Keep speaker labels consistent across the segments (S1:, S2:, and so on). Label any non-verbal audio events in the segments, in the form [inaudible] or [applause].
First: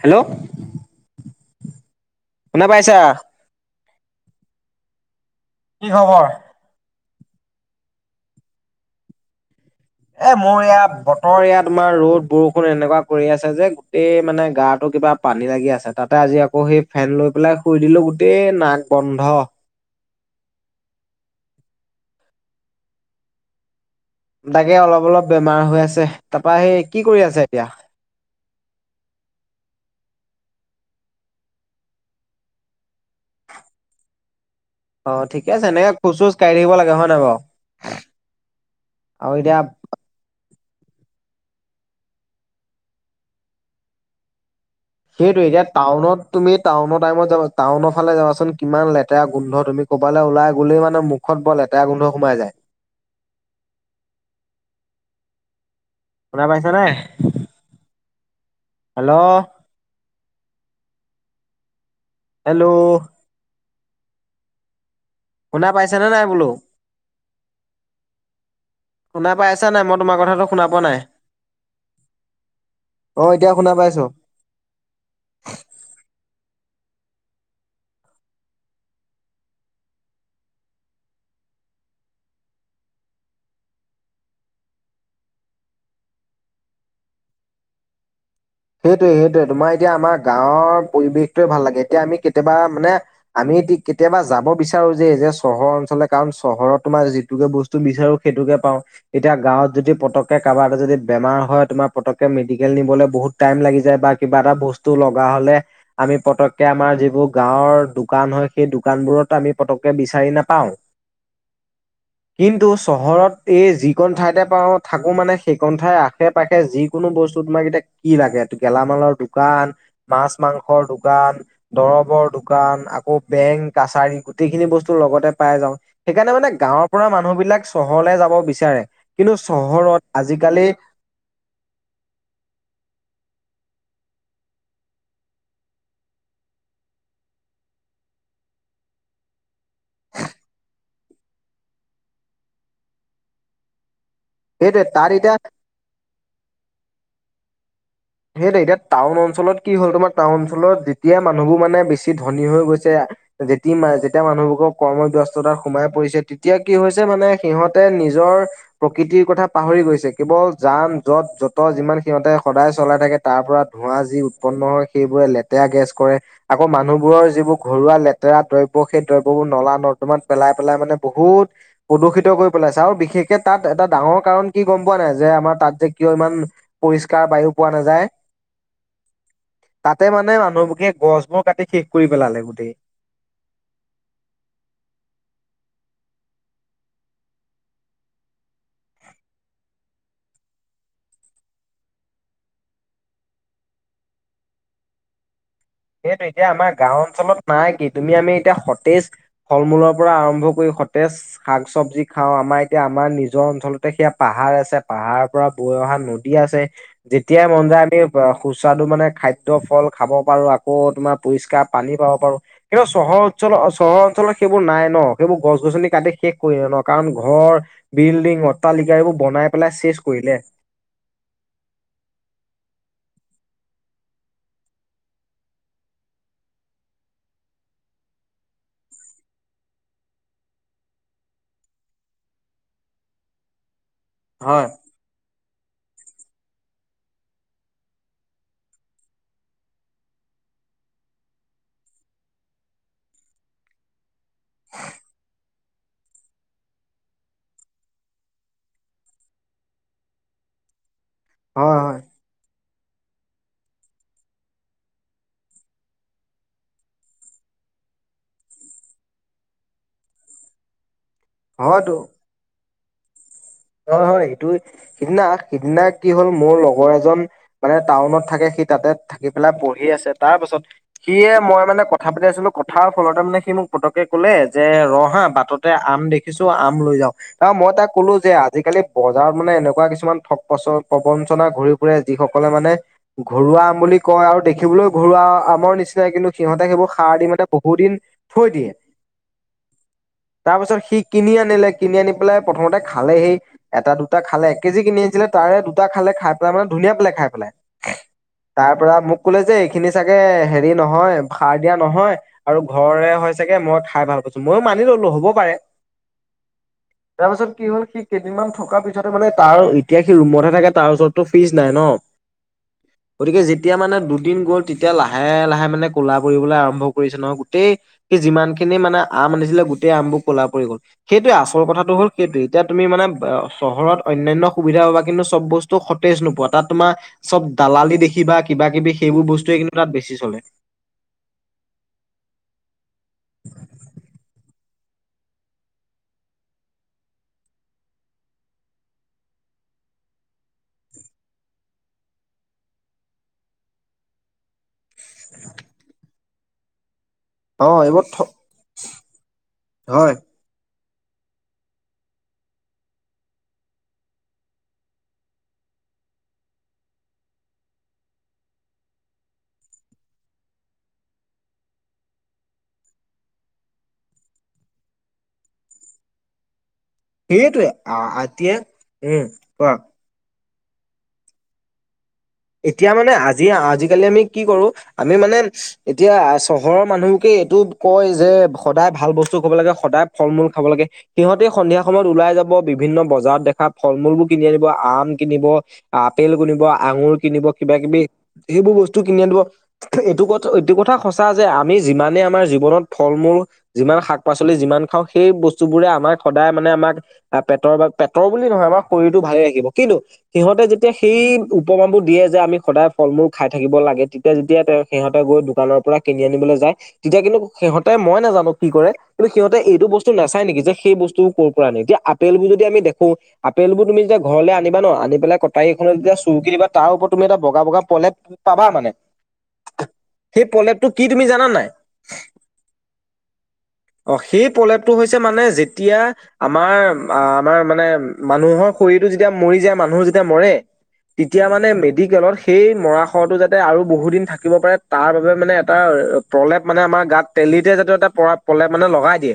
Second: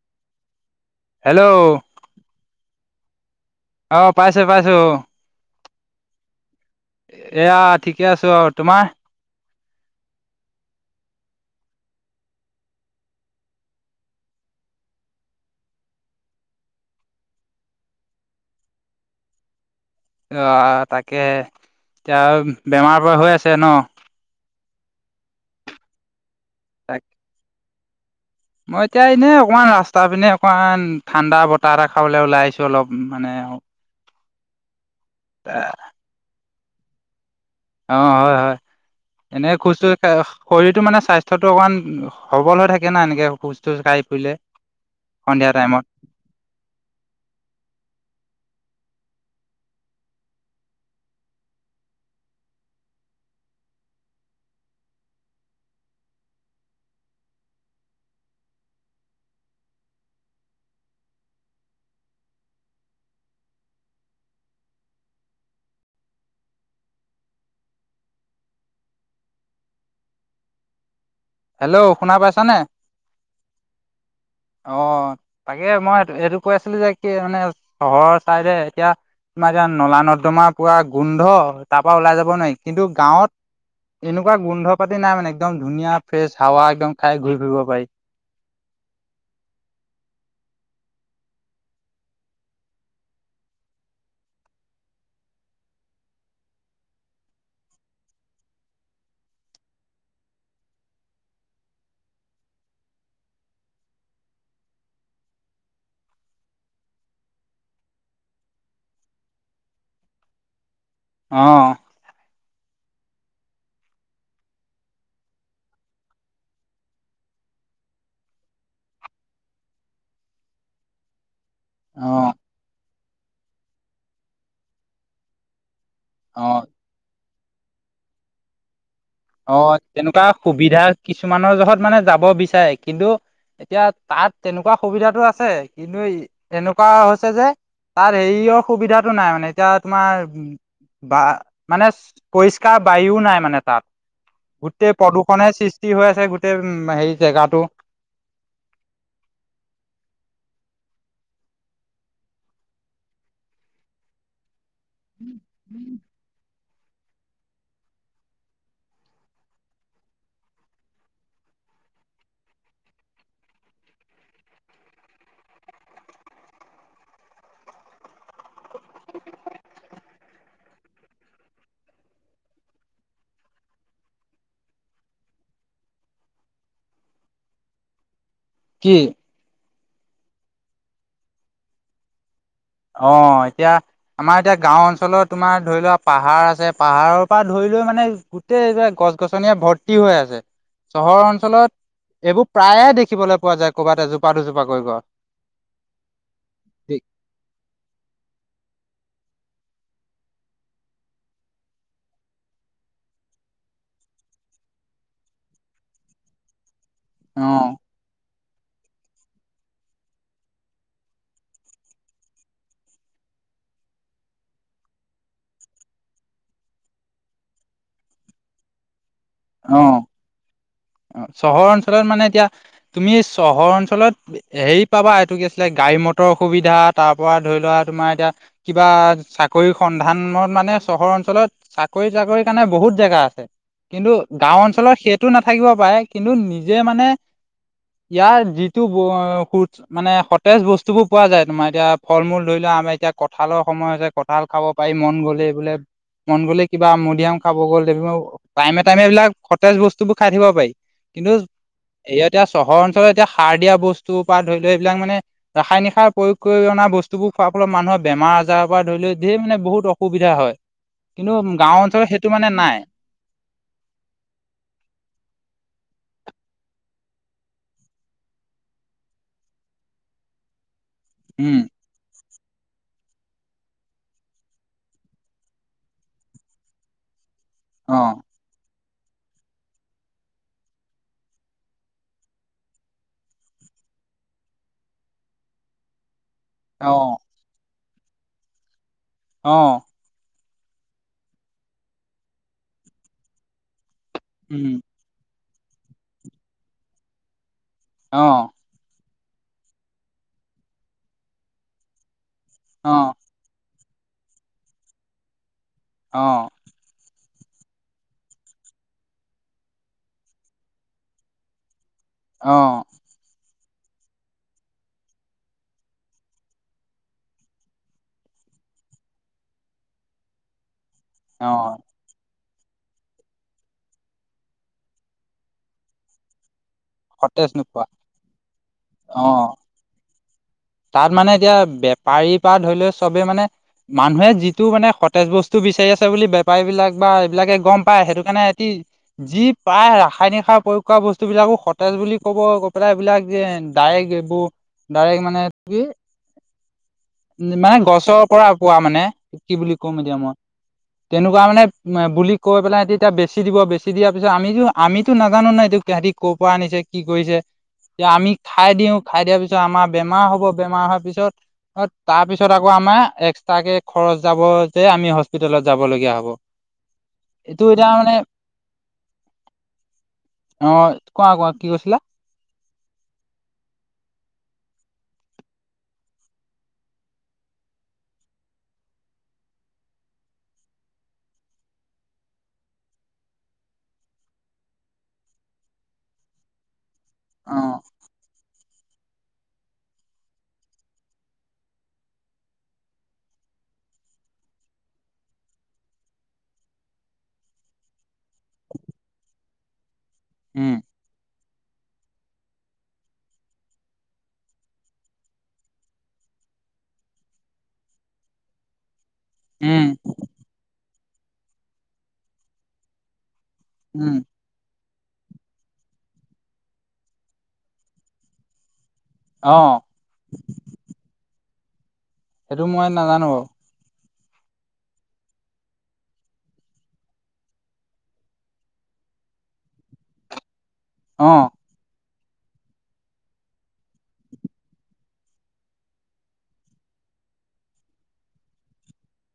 S1: Hello.
S2: Hello.
S1: শুনা পাইছা?
S2: অ', পাইছোঁ পাইছোঁ।
S1: কি খবৰ?
S2: এয়া ঠিকে আছো আৰু, তোমাৰ?
S1: এ মোৰ এয়া বতৰ এয়া তোমাৰ ৰ'দ-বৰষুণ এনেকুৱা কৰি আছে যে গোটেই মানে গাটো কিবা পানী লাগি আছে, তাতে আজি আকৌ সেই ফেন লৈ পেলাই শুই দিলো গোটেই নাক বন্ধ।
S2: অ', তাকে এতিয়া বেমাৰ বাৰ হৈ আছে ন?
S1: তাকে অলপ-অলপ বেমাৰ হৈ আছে। তাৰপা এই
S2: তাক
S1: কি কৰি আছে এতিয়া?
S2: মই এতিয়া এনে অকমান ৰাস্তাৰ পিনে অকমান ঠাণ্ডা বতাহ এটা খাবলে ওলাই আহিছো অলপ মানে
S1: অ', ঠিকে আছে এনেকে খোজ চোজ কাঢ়ি থাকিব লাগে হয় নে বাৰু?
S2: অ', হয়, হয়।
S1: আৰু
S2: এনেকে
S1: এতিয়া
S2: খোজ চোজ [unintelligible] শৰীৰটো মানে স্বাস্থ্যটো অকমান সবল হৈ থাকে না এনেকে খোজ চোজ কাঢ়ি ফুৰিলে।
S1: সেইটোয়ে,
S2: সন্ধিয়া
S1: এতিয়া
S2: টাইমত
S1: টাউনত তুমি টাউনৰ টাইমত যাব টাউনৰ ফালে যাবাচোন কিমান লেতেৰা গোন্ধ তুমি ক'বালে ওলাই গ'লেই মানে মু খত বৰ লেতেৰা গোন্ধ সোমাই যায়। শুনা পাইছা নে? হেল্ল'। হেল্ল'। শুনা পাইছা নে নাই বোলো? শুনা পাই আছা নাই, মই তোমাৰ কথাটো শুনা পোৱা নাই।
S2: হেল্ল', শুনা পাইছানে?
S1: অ এতিয়া শুনা পাইছো।
S2: অ', তাকে মই এইটো কৈ আছিলো যে কি মানে চহৰৰ চাইদে এতিয়া তোমাৰ এতিয়া নলা-নৰ্দমাৰ পুৰা গোন্ধ তাৰ পৰা ওলাই যাব নোৱাৰি। কিন্তু গাঁৱত এনেকুৱা গোন্ধ পাতি নাই মানে একদম ধুনীয়া ফ্ৰেছ হাৱা একদম খাই ঘূৰি ফুৰিব পাৰি।
S1: সেইটোৱে, সেইটোৱে, তোমাৰ এতিয়া আমাৰ গাঁৱৰ পৰিৱেশটোৱে ভাল লাগে। এতিয়া আমি কেতিয়াবা মানে আমি টি কেতিয়াবা যাব বিচাৰোঁ যে এই যে চহৰ অঞ্চলে কাৰণ চহৰত তোমাৰ যিটোকে বচ টো বিচাৰোঁ সেইটোকে পাওঁ। এতিয়া গাঁৱত যদি পতককে কাৰবা এটা যদি বেমাৰ হয়, তোমাৰ পতককে মেডিকেল নিবলে বহুত টাইম লাগি যায় বা কিবা এটা বস্তু লগা হ'লে আমি পতককে আমাৰ যিবোৰ গাঁৱৰ দোকান হয়, সেই দোকানবোৰত আমি পতককে বিচাৰি নাপাওঁ।
S2: অঁ।
S1: কিন্তু চহৰত এই যিকণ ঠাইতে পাওঁ, থাকো মানে সেইকণ ঠাইৰ আশে-পাশে যি কোনো বস্তু তোমাক এতিয়া কি লাগে, গেলামালৰ দোকান, মাছ মাংসৰ দোকান
S2: অ
S1: দৰবৰ দোকান, আকৌ বেংক-কাছাৰী গোটেইখিনি বস্তু লগতে পাই যাওঁ। সেইকাৰণে
S2: অ
S1: মানে গাঁৱৰ পৰা মানুহবিলাক চহৰলে যাব বিচাৰে। কিন্তু
S2: অ',
S1: চহৰত
S2: তেনেকুৱা
S1: আজিকালি
S2: সুবিধা কিছুমানৰ জহত মানে যাব বিচাৰে, কিন্তু এতিয়া, তাত তেনেকুৱা সুবিধাটো আছে, কিন্তু, এনেকুৱা হৈছে যে তাত হেৰি অ' সুবিধাটো নাই মানে, এতিয়া তোমাৰ বা, মানে, পৰিষ্কাৰ বায়ুও নাই মানে তাত
S1: সেইটোৱে
S2: গোটেই
S1: তাত এতিয়া
S2: প্ৰদূষণে সৃষ্টি হৈ আছে গোটেই উ হেৰি জেগাটো
S1: সেইটোৱে, এতিয়া টাউন অঞ্চলত কি হ'ল তোমাৰ টাউন অঞ্চলত যেতিয়া মানুহবোৰ বেছি ধনী হৈ গৈছে। যেতি মা যেতিয়া মানুহবোৰৰ কৰ্মব্যস্ততা সোমাই পৰিছে এতিয়া কি হৈছে মানে সিহঁতে নিজৰ প্ৰকৃতিৰ কথা পাহৰি গৈছে কেৱল যান- যত যত যিমান সিহঁতে সদায় চলাই থাকে তাৰপৰা ধোঁৱা যি উৎপন্ন হয়। সেইবোৰে লেতেৰা গেছ কৰে আকৌ মানুহবোৰৰ যিবোৰ ঘৰুৱা লেতেৰা দ্ৰব্য সেই দ্ৰব্যবোৰ নলা- নৰ্দমাত পেলায়, পেলাই মানে বহুত প্ৰদূষিত কৰি পেলাইছে আৰু বিশেষকে তাত এটা ডাঙৰ কাৰণ কি গম পোৱা নাই? যে আমাৰ তাত যে কিয় ইমান পৰিষ্কাৰ বায়ু পোৱা নাযায়
S2: কি?
S1: তাতে মানে মানুহবোকে গছবোৰ কাটি শেষ কৰি পেলালে গোটেই
S2: অ', এতিয়া, আমাৰ এতিয়া গাওঁ অঞ্চলৰ তোমাৰ ধৰি লোৱা পাহাৰ আছে, পাহাৰৰ পৰা ধৰি লোৱা মানে গোটেই এই গছ- গছনিয়ে ভৰ্তি হৈ আছে। চহৰ অঞ্চলত, এইবোৰ প্ৰায়ে দেখিবলৈ পোৱা যায় ক'ৰবাত এজোপা দুজোপা কৰি গল।
S1: সেইটো এতিয়া আমাৰ গাওঁ অঞ্চলত নাই কি? তুমি আমি এতিয়া সতেজ ফল -মূলৰ পৰা আৰম্ভ কৰি সতেজ শাক- চবজি খাও আমাৰ এতিয়া আমাৰ নিজৰ অঞ্চলতে সেয়া পাহাৰ আছে পাহাৰ পৰা বৈ অহা নদী আছে। যেতিয়াই মন
S2: অ
S1: যায় আমি অ, সুস্বাদু মানে খাদ্য, ফল খাব পাৰোঁ আকৌ [unintelligible] তোমাৰ পৰিষ্কাৰ পানী পাব পাৰোঁ। কিন্তু চহৰ অঞ্চলৰ চহৰ অঞ্চলত সেইবোৰ নাই ন? সেইবোৰ গছ- গছনি কাটি শেষ কৰিলে ন? কাৰণ ঘৰ বিল্ডিং, অট্টালিকা এইবোৰ বনাই পেলাই
S2: অ
S1: চেচ কৰিলে
S2: অ', চহৰ অঞ্চলত মানে এতিয়া, তুমি চহৰ অঞ্চলত হেৰি পাবা এইটো কি আছিলে গাড়ী মটৰৰ সুবিধা তাৰ পৰা ধৰি লোৱা তোমাৰ এতিয়া কিবা চাকৰিৰ সন্ধানত মানে চহৰ অঞ্চলত চাকৰি, চাকৰি কাৰণে বহুত জেগা আছে। কিন্তু, গাও
S1: হয়।
S2: অঞ্চলৰ সেইটো সিটো নাথাকিব পাৰে, কিন্তু নিজে মানে, ইয়াৰ যিটো সু মানে সতেজ বস্তু বোৰ পোৱা যায়, তোমাৰ এতিয়া ফল -মূল ধৰি লোৱা আম এতিয়া কঁঠালৰ সময় হৈছে কঠাঁল খাব পাৰি মন গ'লে বোলে, মন গ'লে কিবা মধুৰিয়াম খাব গ'ল। প্ৰায়ে [unintelligible] এইবিলাক সতেজ বস্তুবোৰ খাই থাকিব পাৰি, কিন্তু,
S1: হয় হয়
S2: ইয়াতে চহৰ অঞ্চলত এতিয়া সাৰ দিয়া বস্তু পৰা ধৰি লোৱা এইবিলাক মানে ৰাসায়নিক সাৰ প্ৰয়োগ কৰি অনা বস্তুবোৰ খোৱাৰ ফলত মানুহৰ বেমাৰ আজাৰৰ পৰা ধৰি লোৱা ধেৰ মানে বহুত অসুখ সুবিধা হয়। কিন্তু গাওঁ অঞ্চলত সেইটো মানে নাই।
S1: হয়, হয়। এইটো, সিদিনা সিদিনা কি হ'ল মোৰ লগৰ এজন মানে টাউনত থাকে সি তাতে থাকি পেলাই পঢ়ি আছে। তাৰ পাছত সিয়ে
S2: উম,
S1: মই মানে ক কথা পাতি আছিলোঁ কথাৰ ফলতে মানে সি মোক পতকে কলে যে ৰ হা বাটতে আম দেখিছোঁ আম লৈ যাওঁ অ', মই তাক ক'লো
S2: অ',
S1: যে আজিকালি বজাৰত মানে এনেকুৱা কিছুমান ঠগ পচ প্ৰবঞ্চনা ঘূৰি ফুৰে যিসকলে মানে ঘৰুৱা আম বুলি কয় আৰু দেখিবলৈও ঘৰুৱা আমৰ নিচিনাই কিন্তু সিহঁতে সেইবোৰ
S2: অ',
S1: খাৰ দি মানে বহুত দিন, থৈ দিয়ে
S2: অ',
S1: তাৰ পিছত সি কিনি আনিলে কিনি আনি পেলাই প্ৰথমতে খালে সি এটা দুটা খালে এক কেজি
S2: উম,
S1: কিনি আনিছিলে তাৰে দুটা খালে খাই পেলাই মানে ধুনীয়া পালে খাই পেলাই।
S2: অ',
S1: তাৰ পৰা মোক ক'লে যে এইখিনি চাগে হেৰি নহয় সাৰ দিয়া নহয় - - আৰু
S2: অ',
S1: ঘৰৰে হৈছাগে মই খাই ভাল পাইছোঁ ময়ো মানি ল'লোঁ হ'ব পাৰে।
S2: অ',
S1: তাৰ পাছত কি হ'ল সিক - - কেইদিনমান থকাৰ পিছতহে মানে তাৰ এতিয়া সি ৰুমতহে থাকে তাৰ ওচৰতো ফিজ নাই ন।
S2: অ',
S1: গতিকে যেতিয়া মানে দুদিন গ'ল তেতিয়া লাহে লাহে মানে ক'লা পৰিবলৈ আৰম্ভ কৰিছে নহ গোটেই - - সি যিমান খিনি মানে আম আনিছিলে গোটেই আমবোৰ ক'লা পৰি গ'ল সেইটোৱে আচল
S2: অ',
S1: কথাটো হ'ল সেইটোৱে এতিয়া - - তুমি মানে ব্ চহৰত অন্যান্য সুবিধা পাবা কিন্তু চব বস্তু সতেজ নোপোৱা তাত তোমাৰ চব
S2: সতেজ নোপোৱা
S1: দালালি দেখিবা কিবা কিবি সেইবোৰ
S2: অ'।
S1: বস্তুৱয়ে কিন্তু তাত বেছি চলে।
S2: তাত মানে এতিয়া বেপাৰীৰ পৰা ধৰি লৈ চবে মানে মানুহে যি টো মানে সতেজ বস্তু বিচাৰি আছে বুলি বেপাৰী বিলাক বা এইবিলাকে গম পায় সেইটো কাৰণে এটি যি প্ৰায় ৰাসায়নিক সাৰ প্ৰয়োগ কৰা বস্তু বিলাকো সতেজ বুলি ক'ব [unintelligible] পেলাই এইবিলাক যেন ডাইৰেক্ট এইবোৰ ডাইৰেক্ট মানে কি
S1: অ
S2: মানে
S1: এইবোৰ
S2: গছৰ পৰা পোৱা মানে কি বুলি কম
S1: হয়
S2: এতিয়া মই! তেনেকুৱা মানে বুলি কৈ পেলাই তেতিয়া বেছি দিব বেছি দিয়াৰ পিছত আমিতো আমিতো নাজানো না এইটো [unintelligible] ক'ৰ পৰা আনিছে কি কৰিছে তিয়া আমি খাই দিও খাই দিয়াৰ পিছত আমাৰ বেমাৰ হ' ৰো বেমাৰ অহাৰ পিছত অ' তাৰ পিছত আকৌ আমাৰ এক্সট্ৰাকে খৰচ যাব যে আমি হস্পিতেলত যাব লগীয়া হ'ব। [inaudible] এইটো
S1: এইটোৱে
S2: এতিয়া মানে
S1: আতিয়া উ কোৱা
S2: অ' কোৱা কোৱা কি কৈছিলা?
S1: এতিয়া মানে আজি আজিকালি আমি কি কৰো আমি মানে এতিয়া চহৰৰ মানুহ কি এইটো কয় যে সদায় ভাল বস্তু খাব লাগে সদায় ফল মূল খাব লাগে। সিহঁতে সন্ধিয়া সময়ত ওলাই যাব বিভিন্ন বজাৰত দেখা ফল মূলবোৰ কিনি আনিব আম কিনিব। আপেল কিনিব আঙুৰ কিনিব
S2: অ
S1: কিবা কিবি সেইবোৰ বস্তু কিনি আনিব। থু এইটো কথা এইটো কথা সঁচা যে আমি যিমানে আমাৰ জীৱনত ফল মূল যিমান শাক পাচলি যিমান খাওঁ সেই বস্তুবোৰে আমাক সদায় মানে আমাক আ পেটৰ বা পেটৰ বুলি নহয় আমাৰ শৰীৰটো ভালে ৰাখিব কিন্তু সিহঁতে
S2: উম
S1: যেতিয়া সেই উপামাবোৰ দিয়ে যে আমি সদায় ফল মূল খাই থাকিব লাগে তেতিয়া যেতিয়া তেওঁ সিহঁতে গৈ দোকানৰ পৰা কিনি আনিবলৈ যায় তেতিয়া কিন্তু সিহঁতে মই নাজানো কি কৰে। কিন্তু সিহঁতে এইটো
S2: উম
S1: বস্তু নাচাই নেকি যে সেই বস্তুব কৰ পৰা আনে যে আপেলবোৰ যদি আমি দেখো আপেল বোৰ তুমি
S2: উম
S1: যেতিয়া ঘৰলে আনিবা ন' আনি পেলাই কটাৰীখনত যেতিয়া চুৰ্কি দিবা তাৰ ওপৰত তুমি এটা বগা বগা পলেপ পাবা মানে
S2: অ',
S1: সেই পলেপটো কি তুমি জানান নাই।
S2: সেইটো মই নাজানো বাৰু।
S1: অ' সেই প্ৰলেপটো হৈছে মানে যেতিয়া আমাৰ আ আমাৰ মানে মানুহৰ শৰীৰটো যেতিয়া মৰি যায় মানুহ যেতিয়া মৰে
S2: অ
S1: তেতিয়া মানে মেডিকেলত সেই মৰা শটো যাতে আৰু বহু দিন থাকিব পাৰে তাৰ বাবে মানে এটা প্ৰলেপ মানে আমাৰ গাত তেলিতে জাতীয় এটা পৰা প্ৰলেপ মানে লগাই দিয়ে।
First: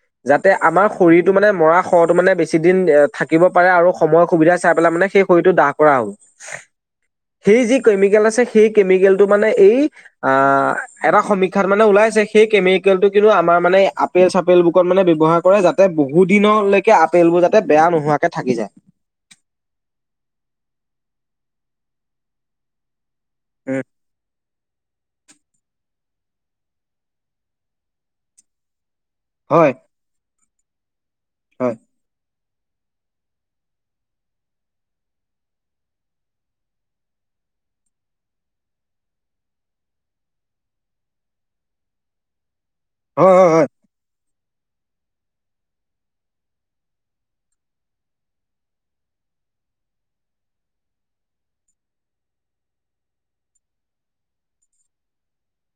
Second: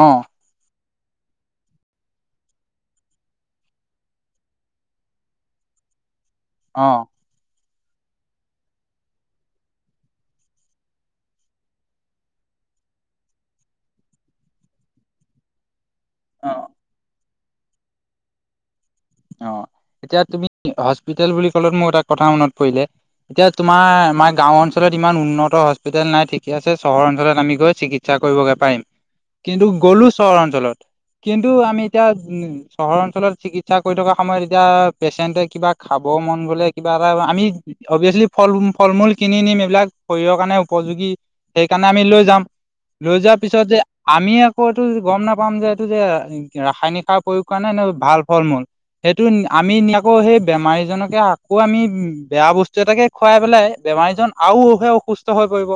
S2: অ',
S1: যাতে আমাৰ শৰীৰটো মানে মৰা শটো মানে বেছি দিন থাকিব পাৰে আৰু সময় সুবিধা চাই পেলাই মানে সেই শৰীৰতো দাহ কৰা হ'ল।
S2: অ।
S1: সেই যি কেমিকেল আছে সেই কেমিকেল টো মানে এই আ এটা সমীক্ষাত মানে ওলাইছে, সেই কেমিকেলটো কিন্তু আমাৰ মানে আপেল-চাপেল বোৰত মানে ব্যৱহাৰ কৰে, যাতে বহু
S2: অ
S1: দিনলৈকে আপেলবোৰ যাতে বেয়া নোহোৱাকে থাকি যায়।
S2: অ' এতিয়া তুমি হস্পিতেল বুলি ক'লে মোৰ এটা কথা মনত পৰি যায়। এতিয়া
S1: উম,
S2: তোমাৰ আমাৰ গাঁও অঞ্চলত ইমান উন্নত হস্পিতেল নাই ঠিকে আছে, চহৰ অঞ্চলত আমি গৈ চিকিৎসা কৰিবগৈ পাৰিম। কিন্তু
S1: হয়
S2: গ'লো চহৰ অঞ্চলত কিন্তু
S1: হয়
S2: আমি এতিয়া উম' চহৰ অঞ্চলত চিকিৎসা কৰি থকা সময়ত এতিয়া পেচেণ্টে কিবা খাব মন গ'লে কিবা এটা আমি অবিয়েচলি ফল, ফল-মূল কিনি নিম, এইবিলাক শৰীৰৰ কাৰণে উপযোগী। সেইকাৰণে আমি লৈ যাম, লৈ
S1: হয়
S2: যোৱাৰ
S1: হয়
S2: পিছত
S1: হয়
S2: যে আমি আকৌ এইটো গম নাপাম যে এইটো যে ৰাসায়নিক সাৰ প্ৰয়োগ কৰানে নে ভাল ফল-মূল। সেইটো আমি নি আকৌ সেই বেমাৰীজনকে আকৌ আমি বেয়া বস্তু এটাকে খোৱাই পেলাই বেমাৰীজন আওহে অসুস্থ হৈ পৰিব।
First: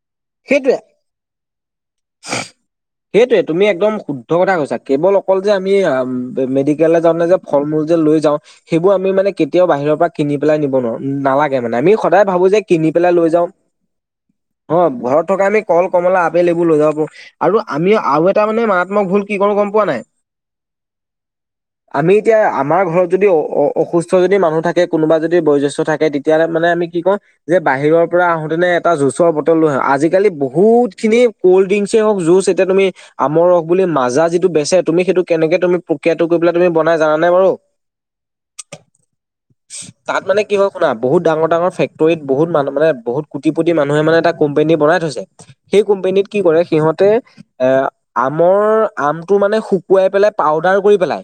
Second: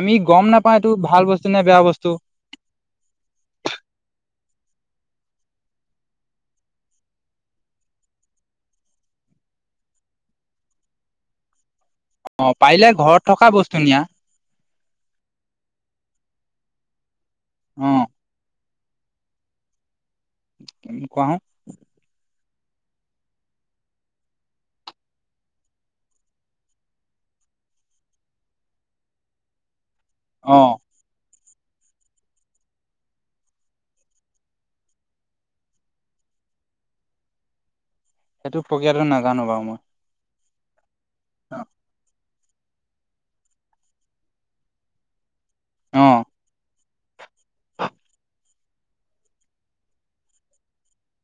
S2: আমি গম নাপাওঁ
S1: সেইটোৱে
S2: এইটো ভাল বস্তু নে বেয়া বস্তু।
S1: সেইটোৱে তুমি একদম শুদ্ধ কথা কৈছা, কেৱল অকল যে আমি মেডিকেললে [unintelligible] যালে যে ফল-মূল যে লৈ যাওঁ, সেইবোৰ আমি মানে কেতিয়াও বাহিৰৰ পৰা কিনি পেলাই নিব নোৱাৰোঁ। নালাগে মানে আমি সদায়
S2: অ
S1: ভাবোঁ যে
S2: পাৰিলে
S1: কিনি পেলাই
S2: ঘৰত
S1: লৈ
S2: থকা
S1: যাওঁ।
S2: বস্তু নিয়া
S1: অ' ঘৰত থকা আমি কল, কমলা, আপেল এইবোৰ লৈ যাব পাৰোঁ আৰু
S2: অ
S1: আমিও আৰু [unintelligible] [unintelligible] মানে আমি মাৰাত্মক ভুল কি কৰোঁ গম পোৱা নাই।
S2: কোৱা হো।
S1: আমি এতিয়া আমাৰ ঘৰত যদি অ অসুস্থ যদি মানুহ থাকে, কোনোবা যদি বয়সজেষ্ঠ থাকে তেতিয়া হ'লে মানে আমি কি কৰোঁ যে বাহিৰৰ পৰা আহোতে নে এটা জুচৰ বটল লৈ আহোঁ, আজিকালি
S2: অ
S1: বহুত [unintelligible] সেইখিনি কল্ড ড্ৰিংকছে হওঁক, জুচ এতিয়া তুমি আমৰ ৰস বুলি মাজা যিটো বেচে, তুমি সেইটো কেনেকে তুমি প্ৰক্ৰিয়াটো কৰি পেলাই তুমি বনাই জানানে বাৰু?
S2: সেইটো প্ৰক্ৰিয়াটো নাজানোঁ বাৰু মই।
S1: তাত মানে কি হয় শুনা বহুত ডাঙৰ-ডাঙৰ ফেক্টৰিত বহুত মান মানে বহুত কোটিপটি মানুহে মানে এটা কোম্পেনী বনায়। তাৰপিছত সেই
S2: অ
S1: কোম্পেনীত কি কৰে সিঁহতে এ আমৰ, আমটো মানে শুকুৱাই পেলাই পাউদাৰ কৰি পেলাই।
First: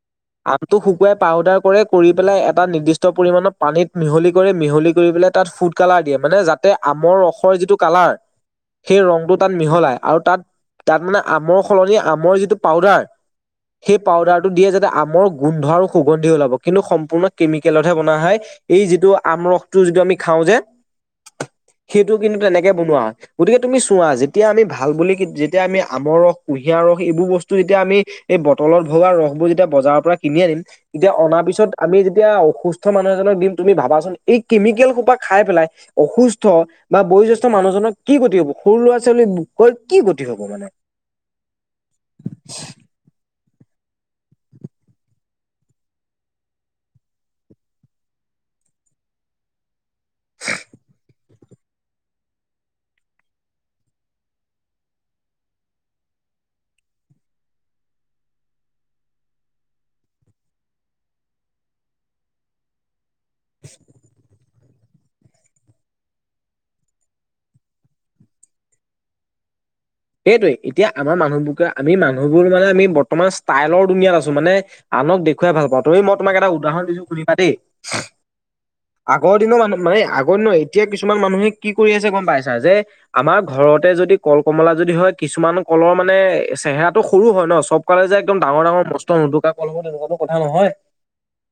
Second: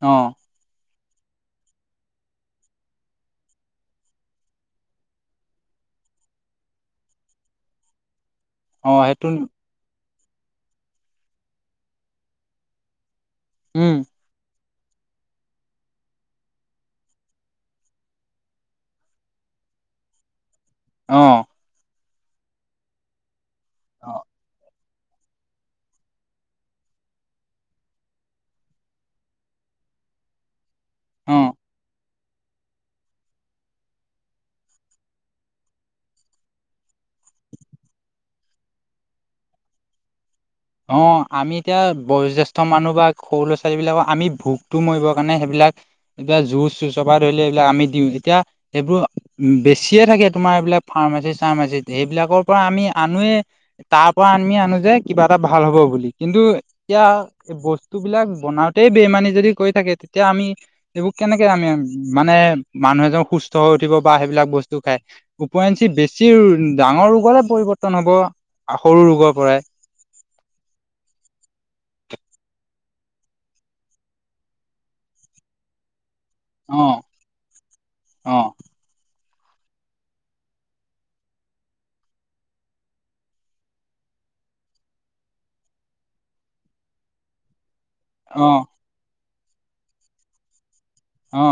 S2: অ।
S1: আমটো শুকুৱাই পাউদাৰ কৰে, কৰি পেলাই এটা নিৰ্দিষ্ট পৰিমাণৰ পানীত মিহলি কৰে, মিহলি কৰি পেলাই তাত ফুট কালাৰ দিয়ে, যাতে আমৰ ৰসৰ যিটো কালাৰ
S2: অ
S1: সেই
S2: সেইটো
S1: ৰংটো তাত মিহলাই আৰু তাত তাত মানে আমৰ সলনি আমৰ যিটো পাউদাৰ সেই
S2: উম
S1: পাউদাৰ সেইটো দিয়ে যাতে আমৰ গোন্ধ আৰু সুগন্ধি ওলাব, কিন্তু সম্পূৰ্ণ কেমিকেলতহে বনোৱা হয়। এই যিটো আম ৰসটো যিটো আমি খাওঁ যে
S2: অ'।
S1: সেইটো কিন্তু তেনেকে বনোৱা হয়। গতিকে তুমি চোৱা যিতো তেতিয়া আমি ভাল বুলি কি যেতিয়া আমি আমৰ ৰস, কুঁহিয়াৰ ৰস এইবোৰ বস্তু যেতিয়া আমি এই ব তলত ভগা ৰসবোৰ যেতিয়া বজাৰৰ পৰা কিনি আনিম, তেতিয়া অনা
S2: অ
S1: পিছত আমি যেতিয়া অসুস্থ অসুস্থ মানুহ এজনক দিম, তুমি ভাবাচোন এই কেমিকেল সোপা খাই পেলাই অসুস্থ বা বয়োজ্যেষ্ঠ পিছত মানুহজনক কি গতি হ'ব, সৰু ল'ৰা-ছোৱালী বোৰৰ কি গতি হ'ব মানে
S2: অ' আমি এতিয়া বয়োজ্যেষ্ঠ মানুহ বা সৰু ল'ৰা-ছোৱালীবিলাকৰ আমি ভোকটো মৰিবৰ কাৰণে সেইবিলাক এতিয়া জুচ চুচ পৰা ধৰিলে এইবিলাক আমি দিওঁ। তেতিয়া - সেইবোৰ বেছিয়ে থাকে তোমাৰ এইবিলাক ফাৰ্মাচি- চাৰ্মাচিত সেইবিলাকৰ পৰা আমি আনোৱে। তাৰ পৰা আমি আনো যে কিবা এটা ভাল হব বুলি। কিন্তু এতিয়া - এই বস্তুবিলাক বনাওঁতেই বেইমানি যদি কৰি থাকে, তেতিয়া আমি - এইবোৰ কেনেকে আমি মানে মানুহ এজন সুস্থ হৈ উঠিব বা হেইবিলাক বস্তু খাই। ওপৰেঞ্চি বেছি ডাঙৰ ৰোগৰে পৰিৱৰ্তন হ'ব সৰু ৰোগৰ পৰাই।
S1: সেইটোৱে এতিয়া আমাৰ মানুহবোৰ যে আমি মানুহবোৰ মানে আমি বৰ্তমান ষ্টাইলৰ দুনীয়াত আছোঁ। মানে- আনক দেখুৱাই ভাল পাওঁ। তুমি -মই তোমাক এটা
S2: অ
S1: উদাহৰণ দিছো শুনিবা দেই।
S2: অ
S1: আগৰ দিনৰ মানুহ মানে আগৰ দিনৰ এতিয়া কিছুমান মানুহে কি কৰি আছে গম পাইছা? যে- আমাৰ ঘৰতে যদি কল, কমলা- যদি হয় কিছুমান কলৰ মানে চেহেৰাটো সৰু হয় ন, চব কলে যে একদম ডাঙৰ
S2: অ',
S1: ডাঙৰ- নুদুকা কল হ'ব তেনেকুৱা কথা নহয়।
S2: অঁ।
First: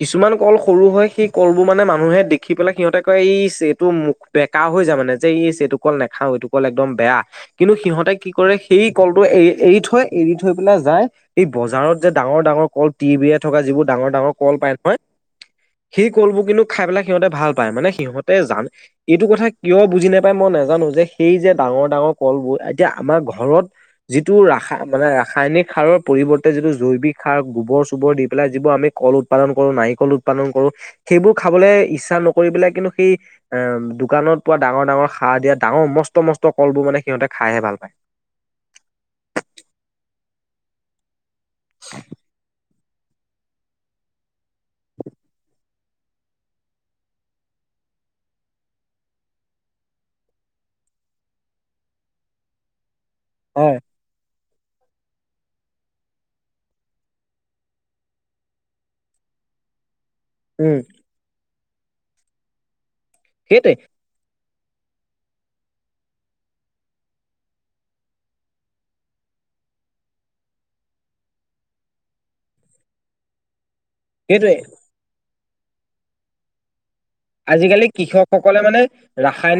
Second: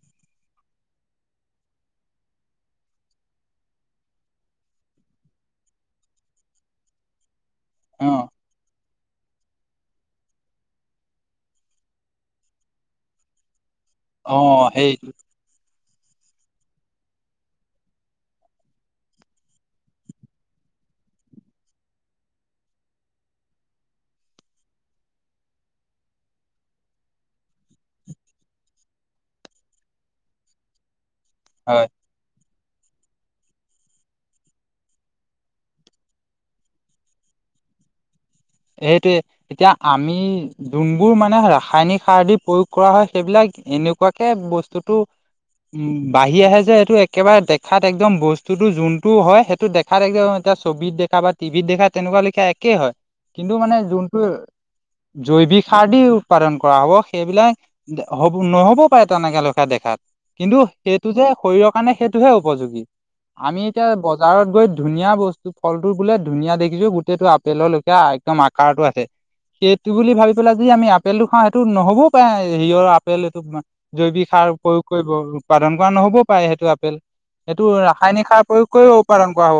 S1: কিছুমান কল সৰু হয়। সেই কলবোৰ মানে মানুহে দেখি পেলাই সিহঁতে কয় ইছ এইটো মুখ- বেকা হৈ যায়। মানে যে ইচ এইটোকল নেখাও এইটোকল একদম বেয়া। কিন্তু সিহঁতে
S2: অ',
S1: কি কৰে, সেই- কলটো এ এৰি থৈ এৰি থৈ পেলাই যাই এই বজাৰত যে ডাঙৰ ডাঙৰ কল- তিৰ বিৰিয়াই থকা যিবোৰ ডাঙৰ ডাঙৰ কল
S2: অ',
S1: পায় নহয়,
S2: সেইটো
S1: - সেই কলবোৰ কিন্তু খাই পেলাই সিহঁতে ভাল পায়। মানে সিহতে জান- এইটো কথা কিয় বুজি নাপায় মই নাজানো যে সেই যে ডাঙৰ ডাঙৰ কলবোৰ এতিয়া আমাৰ ঘৰত- যিটো ৰাসা মানে ৰাসায়নিক সাৰৰ পৰিৱৰ্তে যিটো জৈৱিক সাৰ গোৱৰ- চোবৰ দি পেলাই যিবোৰ আমি- কল উৎপাদন কৰো, নাৰিকল উৎপাদন কৰো, সেইবোৰ খাবলৈ
S2: হয়,
S1: ইচ্ছা ন। কৰি পেলাই কিন্তু সেই অঁ, দোকানত পোৱা ডাঙৰ সাৰ দিয়া, ডাঙৰ মস্ত মস্ত কলবোৰ মানে- সিহঁতে খাইহে ভাল পায়।
S2: এইটোৱে, এতিয়া আমি যোনবোৰ মানে ৰাসায়নিক সাৰ দি প্ৰয়োগ- কৰা হয়। সেইবিলাক এনেকুৱাকে বস্তুটো- উম, বাঢ়ি আহে যে এইটো একেবাৰে দেখাত একদম বস্তুতো যোনটো হয় সেইটো- খাত একদম এতিয়া ছবিত দেখা বা টিভিত দেখা তেনেকুৱা লিখিয়া একেই হয়। কিন্তু মানে
S1: হয়
S2: যোনটো জৈৱিক সাৰ দি উৎপাদন কৰা হব, সেইবিলাক- হ'ব- নহ'ব পাৰে তেনেকাকে দেখাত। কিন্তু
S1: উম।
S2: সেইটো যে শৰীৰৰ কাৰণে সেইটোহে উপযোগী। আমি
S1: সেইটোৱে
S2: এতিয়া- বজাৰত গৈ ধুনীয়া বস্তু ফলবোৰ বোলে ধুনীয়া দেখিছো গোটেইটো আপেলৰ - এয়া একদম আকাৰতো একে। সেইটো বুলি ভাবি পেলাই যদি আমি আপেলটো খাওঁ, সেইটো নহ'বও পাৰে হেৰি অৰ আপেল এইটো। জৈৱিক সাৰ
S1: সেইটোৱে
S2: প্ৰয়োগ কৰিব উৎপাদন কৰা নহ'বও পাৰে সেইটো আপেল। এইটো
S1: আজিকালি
S2: ৰাসায়নিক সাৰ
S1: কৃষকসকলে
S2: প্ৰয়োগ
S1: মানে
S2: কৰিও উপাদন কৰা হ'ব।
S1: ৰাসায়নিক